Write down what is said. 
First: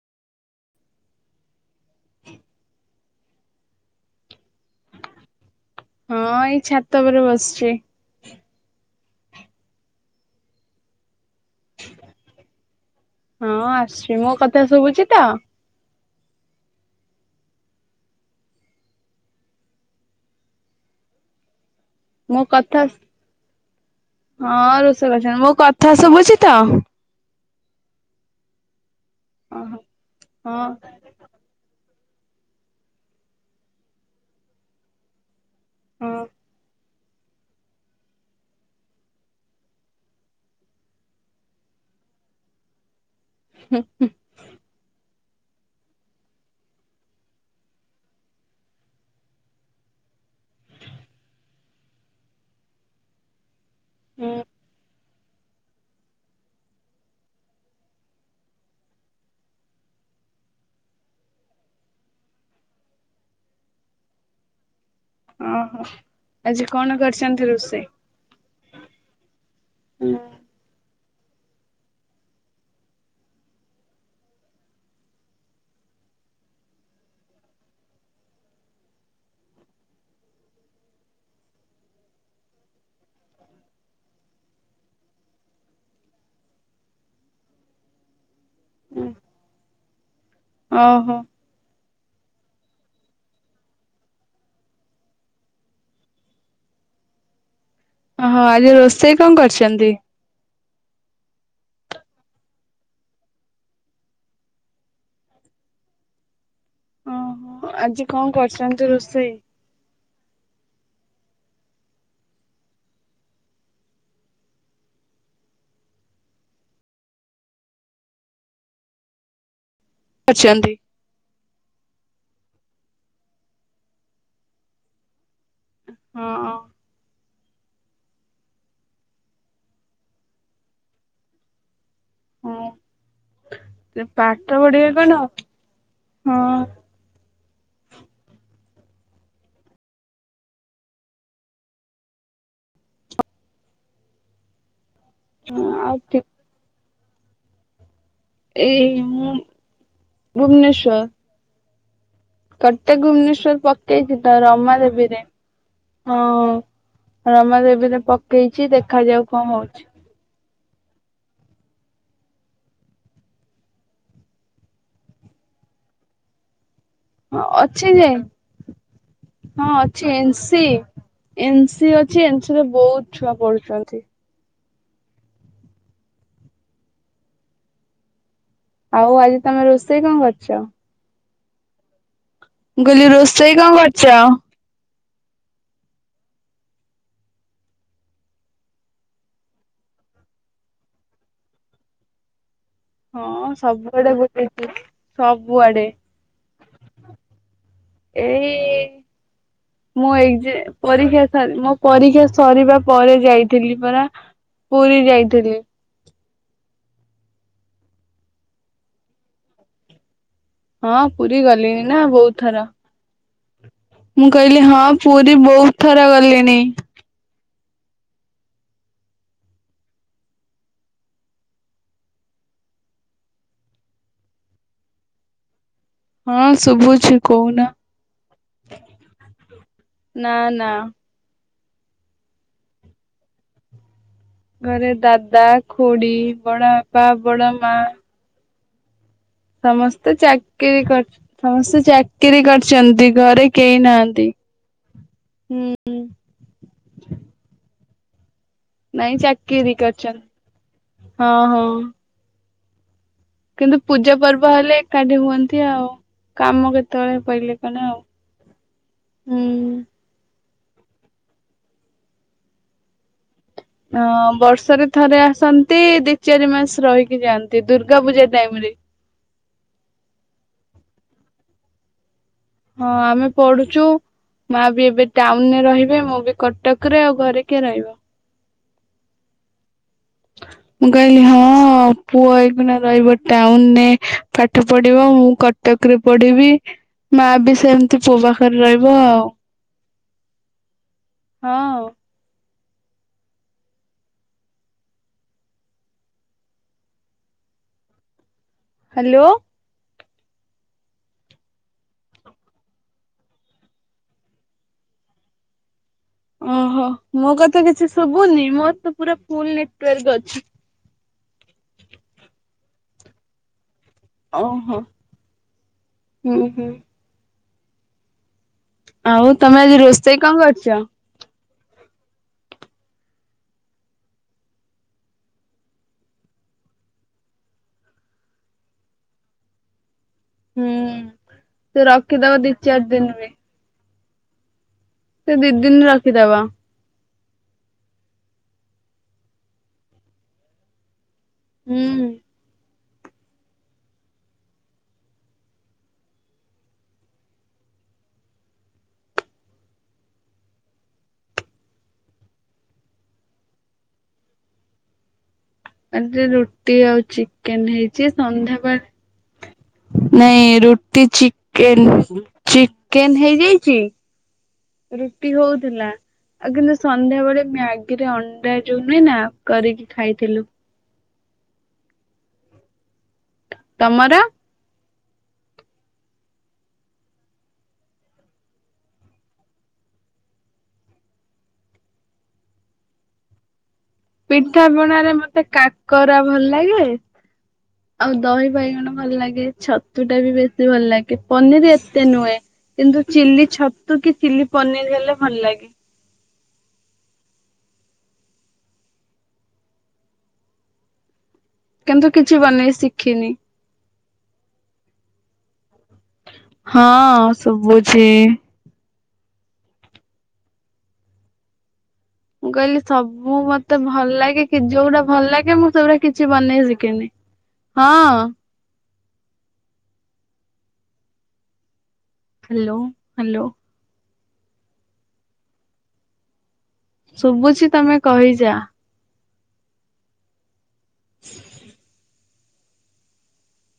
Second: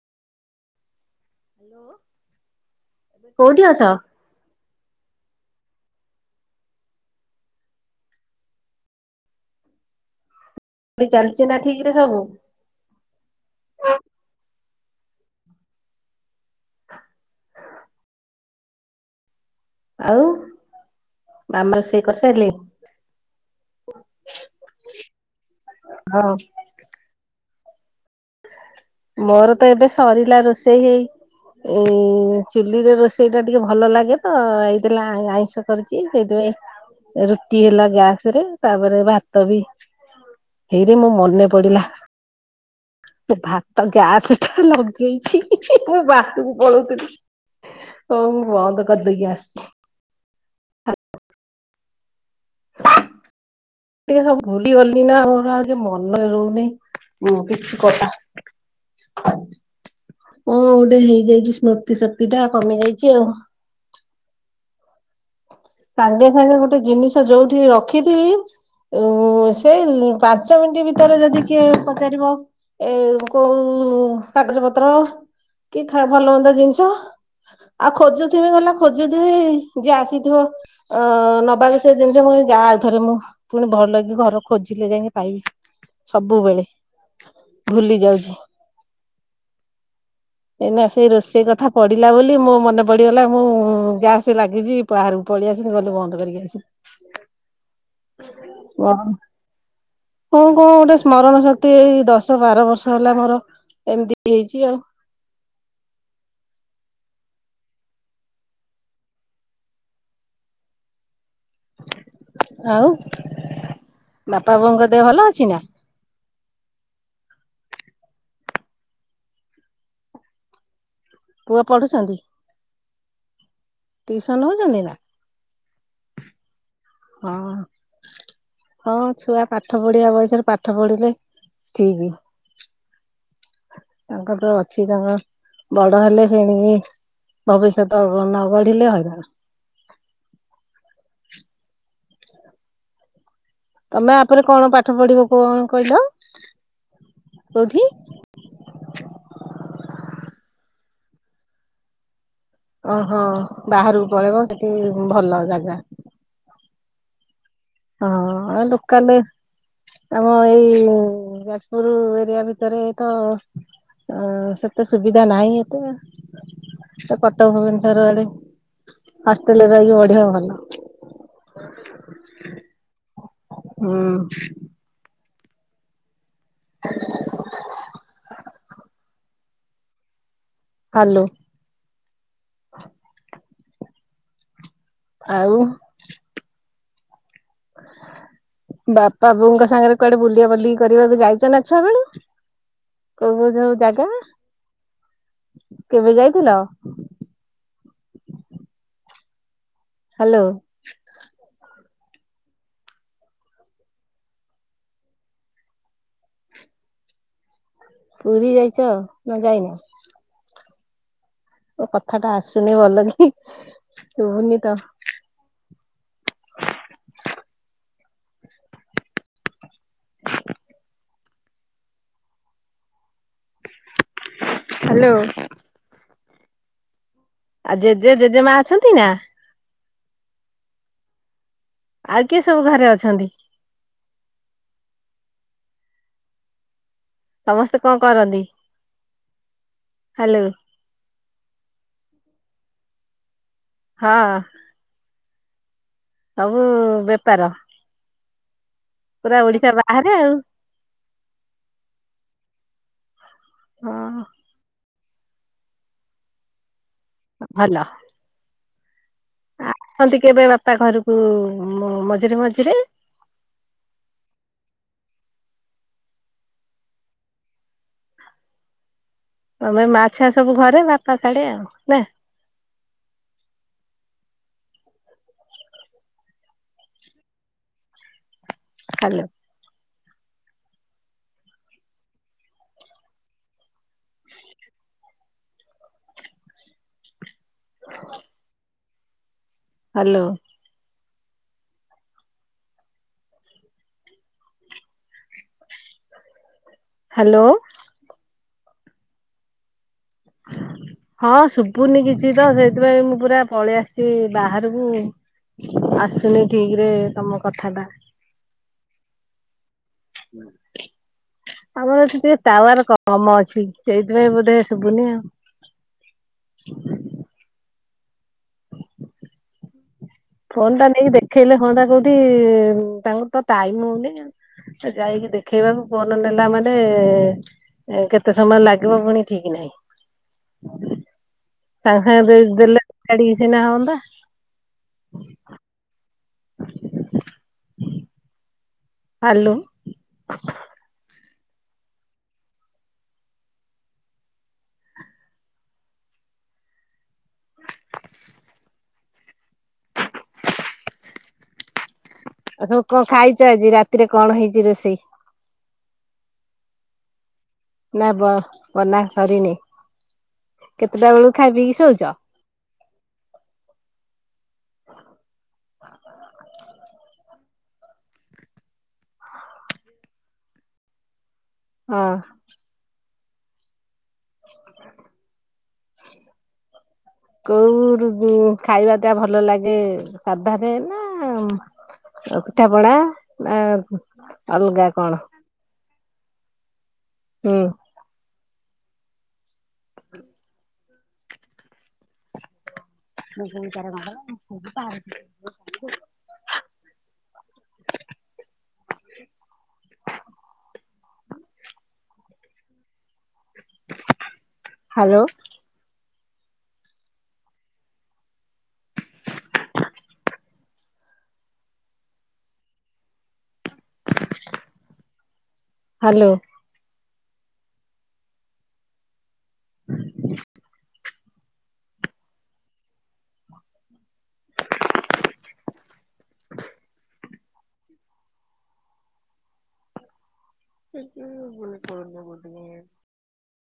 Hello. କୋଉଠି ଅଛ? ହଁ ଏଇ ଛାତ ଉପରେ ବସିଚି। ଚାଲିଚି ନା ଠିକ୍ ରେ ସବୁ? ହଁ ଆସୁଚି ମୋ କଥା ଶୁଭୁଚି ତ? ଆଉ ବାମ ସେ ମୋ କଥା। ହଁ ରୋଷେଇ କରିସାରିଲିଣି ମୋ କଥା ହଁ ଶୁଭୁଛି ତ? ମୋର ତ ଓହୋ ଏବେ ସରିଲା ହଁ ରୋଷେଇ ହେଇ। ଏଇ ଚୁଲିରେ ରୋଷେଇଟା ଟିକେ ଭଲଲାଗେ ତ ହେଇଥିଲା ଆଇଁଷ। କରିଚି ହଁ ସେଇଥିପାଇଁ ରୁଟି ହେଲା ଗ୍ୟାସ୍ ରେ ତାପରେ ଭାତ ବି ହେଇରେ ମୋ ମନେ ପଡିଲା ଭାତ ଗ୍ୟାସ୍ ଟା ଲ ହେଇଛି ବାଥରୁମ୍ କୁ ପଳୋଉଥିଲି ହଉ ମୁଁ ବନ୍ଦ କରିଦେଇକି ଆସୁଚି। ଟିକେ ହୁଁ ସବୁ ଭୁଲି ଗଲି। ଏଇନା ମୋର ଆଉ ଟିକିଏ ମନରେ ରହୁନେହିଁ କିଛି କଥା। କଁ ଓଟେ ହେଇଯାଇଚି ସ୍ମୃତିଶକ୍ତିଟା କମିଯାଇଚି ଆଉ। ଓହୋ। ସାଙ୍ଗେ ସାଙ୍ଗେ ଆଜି ଗୋଟେ କଣ ଜିନିଷ କରିଛନ୍ତି ଯୋଉଠି ରୋଷେଇ ରଖିଥିବି।, ଓ ସେ ପାଞ୍ଚ ମିନିଟ୍ ଭିତରେ ଯଦି କିଏ ପଚାରିବ ଏ କୋଉ କାଗଜ ପତ୍ର। କିଏ ଖାଆ ଭଲ ମନ୍ଦ ଜିନିଷ ଆଉ ଖୋଜୁଥିବି ଗଲା ଖୋଜୁଥିବି ଯିଏ ଆସ ହେଇଥିବ ଅ ନବାକୁ ସେ ଜିନିଷ ଯାଆ ଆଉଥରେ ମୁଁ। ପୁଣି ଭଲକି ଘର ଖୋଜିକି ଯାଇକି ପାଇବି ସବୁବେଳେ। ଭୁଲି ଯାଉଛି। ହୁଁ। ଏଇନା ସେଇ ରୋଷେଇ କଥା। ପଡିଲା ବୋଲି ମୋ ମନେ ପଡିଗଲା ମୁଁ ଗ୍ୟାସ୍ ଲାଗିଚି ବାହାରକୁ ପଳି ଆସିଲି ଗଲି ବନ୍ଦ କରିକି ଆସିନି। ଓହୋ ଆଜିର ସ୍ମରଣ ରୋଷେଇ କଣ କରିଚନ୍ତି? କଣ କଣ ଗୋଟେ ସ୍ମରଣ ଶକ୍ତି ଏଇ ଦଶ ବାର ବର୍ଷ ହେଲା ମୋର ଏମିତି ହେଇଚି ଆଉ। ଓହୋ ଆଜି କଣ କରିଚନ୍ତି ରୋଷେଇ? ଆଉ ବାପା ବୋଉଙ୍କ ଦେହ ଭଲ ଅଛି ନା? ଅଛନ୍ତି। ପୁଅ ପଢ଼ୁଛନ୍ତି? ଟିଉସନ୍ ହୋଉଚନ୍ତି ନା? ହଁ। ହଁ। ହଁ ଛୁଆ ପାଠ ପଢିଆ ବୟସରେ ପାଠ ପଢିଲେ ଠିକ୍। ହଁ ତାଙ୍କର ପାଠ ତ ଅଛି ପଢିବେ କଣ ତାଙ୍କର ବଡ ହେଲେ କିଣିବି ହଁ ଭବିଷ୍ୟତ ନ ଗଢିଲେ ହଇରାଣ। ତମେ ଆପରେ କଣ ପାଠ ପଢିବ କଣ ଆଉ କହିଲ କୋଉଠି? ଏଇ ମୁଁ ଭୁବନେଶ୍ଵର। କଟକ, ଓହୋ ଭୁବନେଶ୍ଵର ବାହାରକୁ ପକେଇଚି ତ ପଳେଇବ ସେଠି ରମା ଦେବୀରେ। ଭଲ ଜାଗା ହଁ, ରମାଦେବୀରେ ହଁ ପକେଇଚି ଲୋକାଲ ଦେଖାଯାଉ କଣ ହଉଚି। ଆମ ଏଇ ଯାଜପୁର ଏରିଆ ଭିତରେ ତ ଅ ସେତେ ସୁବିଧା ନାହିଁ ଏତେ ଆଉ। ସେ ହଁ କଟକ ଅଛି ଭୁବନେଶ୍ଵର ଯେ ଆଡେ ହଷ୍ଟେଲରେ ରହିକି ପଢ଼ିବ ଭଲ। ଏନ ସି ଅଛି ଏନ ସି ରେ ବହୁତ୍ ଛୁଆ ପଡୁଚ ହଁ। ଆଉ ଆଜି ତମେ ରୋଷେଇ କଣ କରିଚ? ହାଲୋ। ମୁଁ କହିଲି ରୋଷେଇ କଣ କରିଚ? ଆଉ ବାପା ବୋଉଙ୍କ ସାଙ୍ଗରେ କୁଆଡେ ବୁଲିଆ ବୁଲି କରିବାକୁ ଯାଇଚ ନା ଛୁଆ ବେଳୁ? କୋଉ କୋଉ ହଁ ସବୁ ଜାଗା ସବୁଆଡେ ବୁଲିଛି ସବୁଆଡେ କେବେ ଯାଇଥିଲ? ଏଇ ମୁଁ ହାଲୋ ଏକ୍ସ ପରୀକ୍ଷା ସ ମୋ ପରୀକ୍ଷା ସରିବା ପରେ ଯାଇଥିଲି ପରା ପୁରୀ ଯାଇଥିଲି। ପୁରୀ ଯାଇଚ ନା ଯାଇନ? ହଁ ପୁରୀ ତୋ ଗଲିଣି ନା କଥା ଟା ବହୁତ୍ ଥର। ଆସୁନି ଭଲ କି ମୁଁ ଶୁଭୁନି କହିଲି ତ ହଁ ପୁ ବହୁତ୍ ଥର ଗଲିଣି। ହ୍ୟାଲୋ। ହଁ ଶୁଭୁଛି। କହୁନ। ଆ ଜେଜେ ଜେଜେମା ଅଛନ୍ତି ନା? ନା ନା। ଆଉ କିଏ ସବୁ ଘରେ ଅଛନ୍ତି? ଘରେ ଦାଦା, ଖୁଡି, ବଡ ବାପା। ବଡ ମା ସମସ୍ତେ କଣ କରନ୍ତି? ସମସ୍ତେ ହାଲୋ ଚାକିରି କରି, ସମସ୍ତେ ଚାକିରି କରିଚନ୍ତି ଘରେ କେହି ହଁ ନାହାନ୍ତି, ହୁଁ। ସବୁ ବେପାର? ନାଇଁ ପୁରା ଓଡିଶା ଚାକିରି ବାହାରେ ଆଉ। କରିଚନ୍ତି। ହଁ ହଁ। କିନ୍ତୁ ପୂଜା ହଁ ପର୍ବ ହେଲେ ଏକାଠି ହୁଅନ୍ତି ଆଉ। କାମ କେତେ ତଳେ ପଇଲେ ଭଲ କଣ ଆଉ। ହୁଁ। ଆସନ୍ତି କେବେ ବାପା ଘରୁକୁ ମଝିରେ ମଝିରେ? ହଁ ବର୍ଷରେ ଥରେ ଆସନ୍ତି ଦି ଚାରି ମାସ ରହିକି ଯାଆନ୍ତି ଦୁର୍ଗା ପୂଜା ଟାଇମ୍ ରେ। ତମେ ମା ଛୁଆ ସବୁ ଘରେ ବାପା ସାଡେ ଆଉ ନା? ହଁ ଆମେ ପଢୁଚୁ। ମା ବି ଏବେ ଟାଉନରେ ରହିବେ, ମୁଁ ବି କଟକ ରେ ଆଉ ଘରେ କିଏ ରହିବ। ହ୍ୟାଲୋ। [unintelligible] ମୁଁ କହିଲି ହଁ ପୁଅ ଏଇକୁନା ରହିବ ଟାଉନରେ ପାଠ ପଢିବ ମୁଁ ଟକରେ ପଡିବି ମା ବି ସେମିତି ପୁଅ ପାଖରେ ରହିବ ଆଉ ହ୍ୟାଲୋ। ହଁ। ହ୍ୟାଲୋ। ହ୍ୟାଲୋ। [inaudible] ହଁ ଶୁଭୁନି କିଛି ତ ସେଥିପାଇଁ ମୁଁ ପୁରା ପଳେଇ ଆସିଛି ବାହାରକୁ। ଆସୁନି ଠିକ ରେ ତମ କଥା ଟା ହୁନି ମୋର ତ ପୁରା ଫୁଲ ନେଟୱାର୍ ଅଛି। ଆମର ଏଠି ଟିକେ ଟୱାର କମ ଅଛି। ସେଇଥି ପାଇଁ ବୋଧେ ଓହୋ ଶୁନି ଆଉ। ହୁଁ ହୁଁ। ଆଉ ତମେ ଆଜି ରୋ ଫୋନ ଟା ନେଇକି ଦେଖେଇଲେ ହଅନ୍ତା କୋଉଠି ତାଙ୍କର ତ ଟାଇମ ହଉନି। ଯାଇକି ଦେଖେଇବାକୁ ଫୋନ ନେଲା ମାନେ କେତେ ସମୟ ଲାଗିବ ପୁଣି ଠିକ ନାହିଁ। ହୁଁ ସେ ସାଙ୍ଗେ ସାଙ୍ଗେ ରଖିଦବ ଦି ଦେଲେ ଚାରି ଦିନ ପାଇଁ। [unintelligible] ସେ ଦି ଦିନ ରଖିଦବ। ହାଲୋ। ହୁଁ। ଆଉ ସବୁ କଣ ଖାଇଛ ଆଜି ରାତିରେ କଣ ହେଇଛି ରୋଷେଇ। ରାତିରେ ରୁଟି ଆଉ ଚ ଚେ ହେଇଛି ନା ବ ବନା ସରିନି ସନ୍ଧ୍ୟାବେଳେ ନାଇଁ ରୁଟି କେତେଟା ବେଳକୁ ଖାଇ ପିଇକି ଚିକେନ। ଶୋଉଛ? ଚିକେନ ହେଇଯାଇଛି। ରୁଟି ହଉଥିଲା। ଆଉ କିନ୍ତୁ ସନ୍ଧ୍ୟାବେେଳେ ମ୍ୟାଗିରେ ଅଣ୍ଡା ଯୋଉ ନୁହେଁ ନା କରିକି ଖାଇଥିଲୁ। ହଁ। ତମର। କୋଉ ଖାଇବା ଟ ଭଲ ଲାଗେ ସାଧାରେ ନା ପିଠାପଣା ଆ ପିଠା ପଣାରେ ମତେ କାକରା ଭଲ ଲାଗେ। ହଁ। ଆଉ ଦହି ବାଇଗଣ ଭଲ ଲାଗେ ଛତୁ ଟା ବି ବେଶୀ ଭଲ ଲାଗେ ପନିର ଏତେ ନୁହେ। କିନ୍ତୁ ଚିଲି ଛତୁ କି ଚିଲି ପନିର ହେଲେ ଭଲ ଲାଗେ। କିନ୍ତୁ କିଛି ବନେଇ ଶିଖିନି। ହ୍ୟାଲୋ। ହଁ ଶୁଭୁଛି। ମୁଁ କହିଲି ସବୁ ମତେ ଭଲ ଲାଗେ କି ଯୋଉଟା ଭଲ ଲାଗେ ମୁଁ ଗୁୁରା ହାଲୋ। କିଛି ବନେଇ ଶିଖେନି ହଁ। [inaudible] Hello hello. ଶୁଭୁଛି ତମେ କହିଯା। ହଁ। କରନା ଗୋଟେ ମିନିଟ।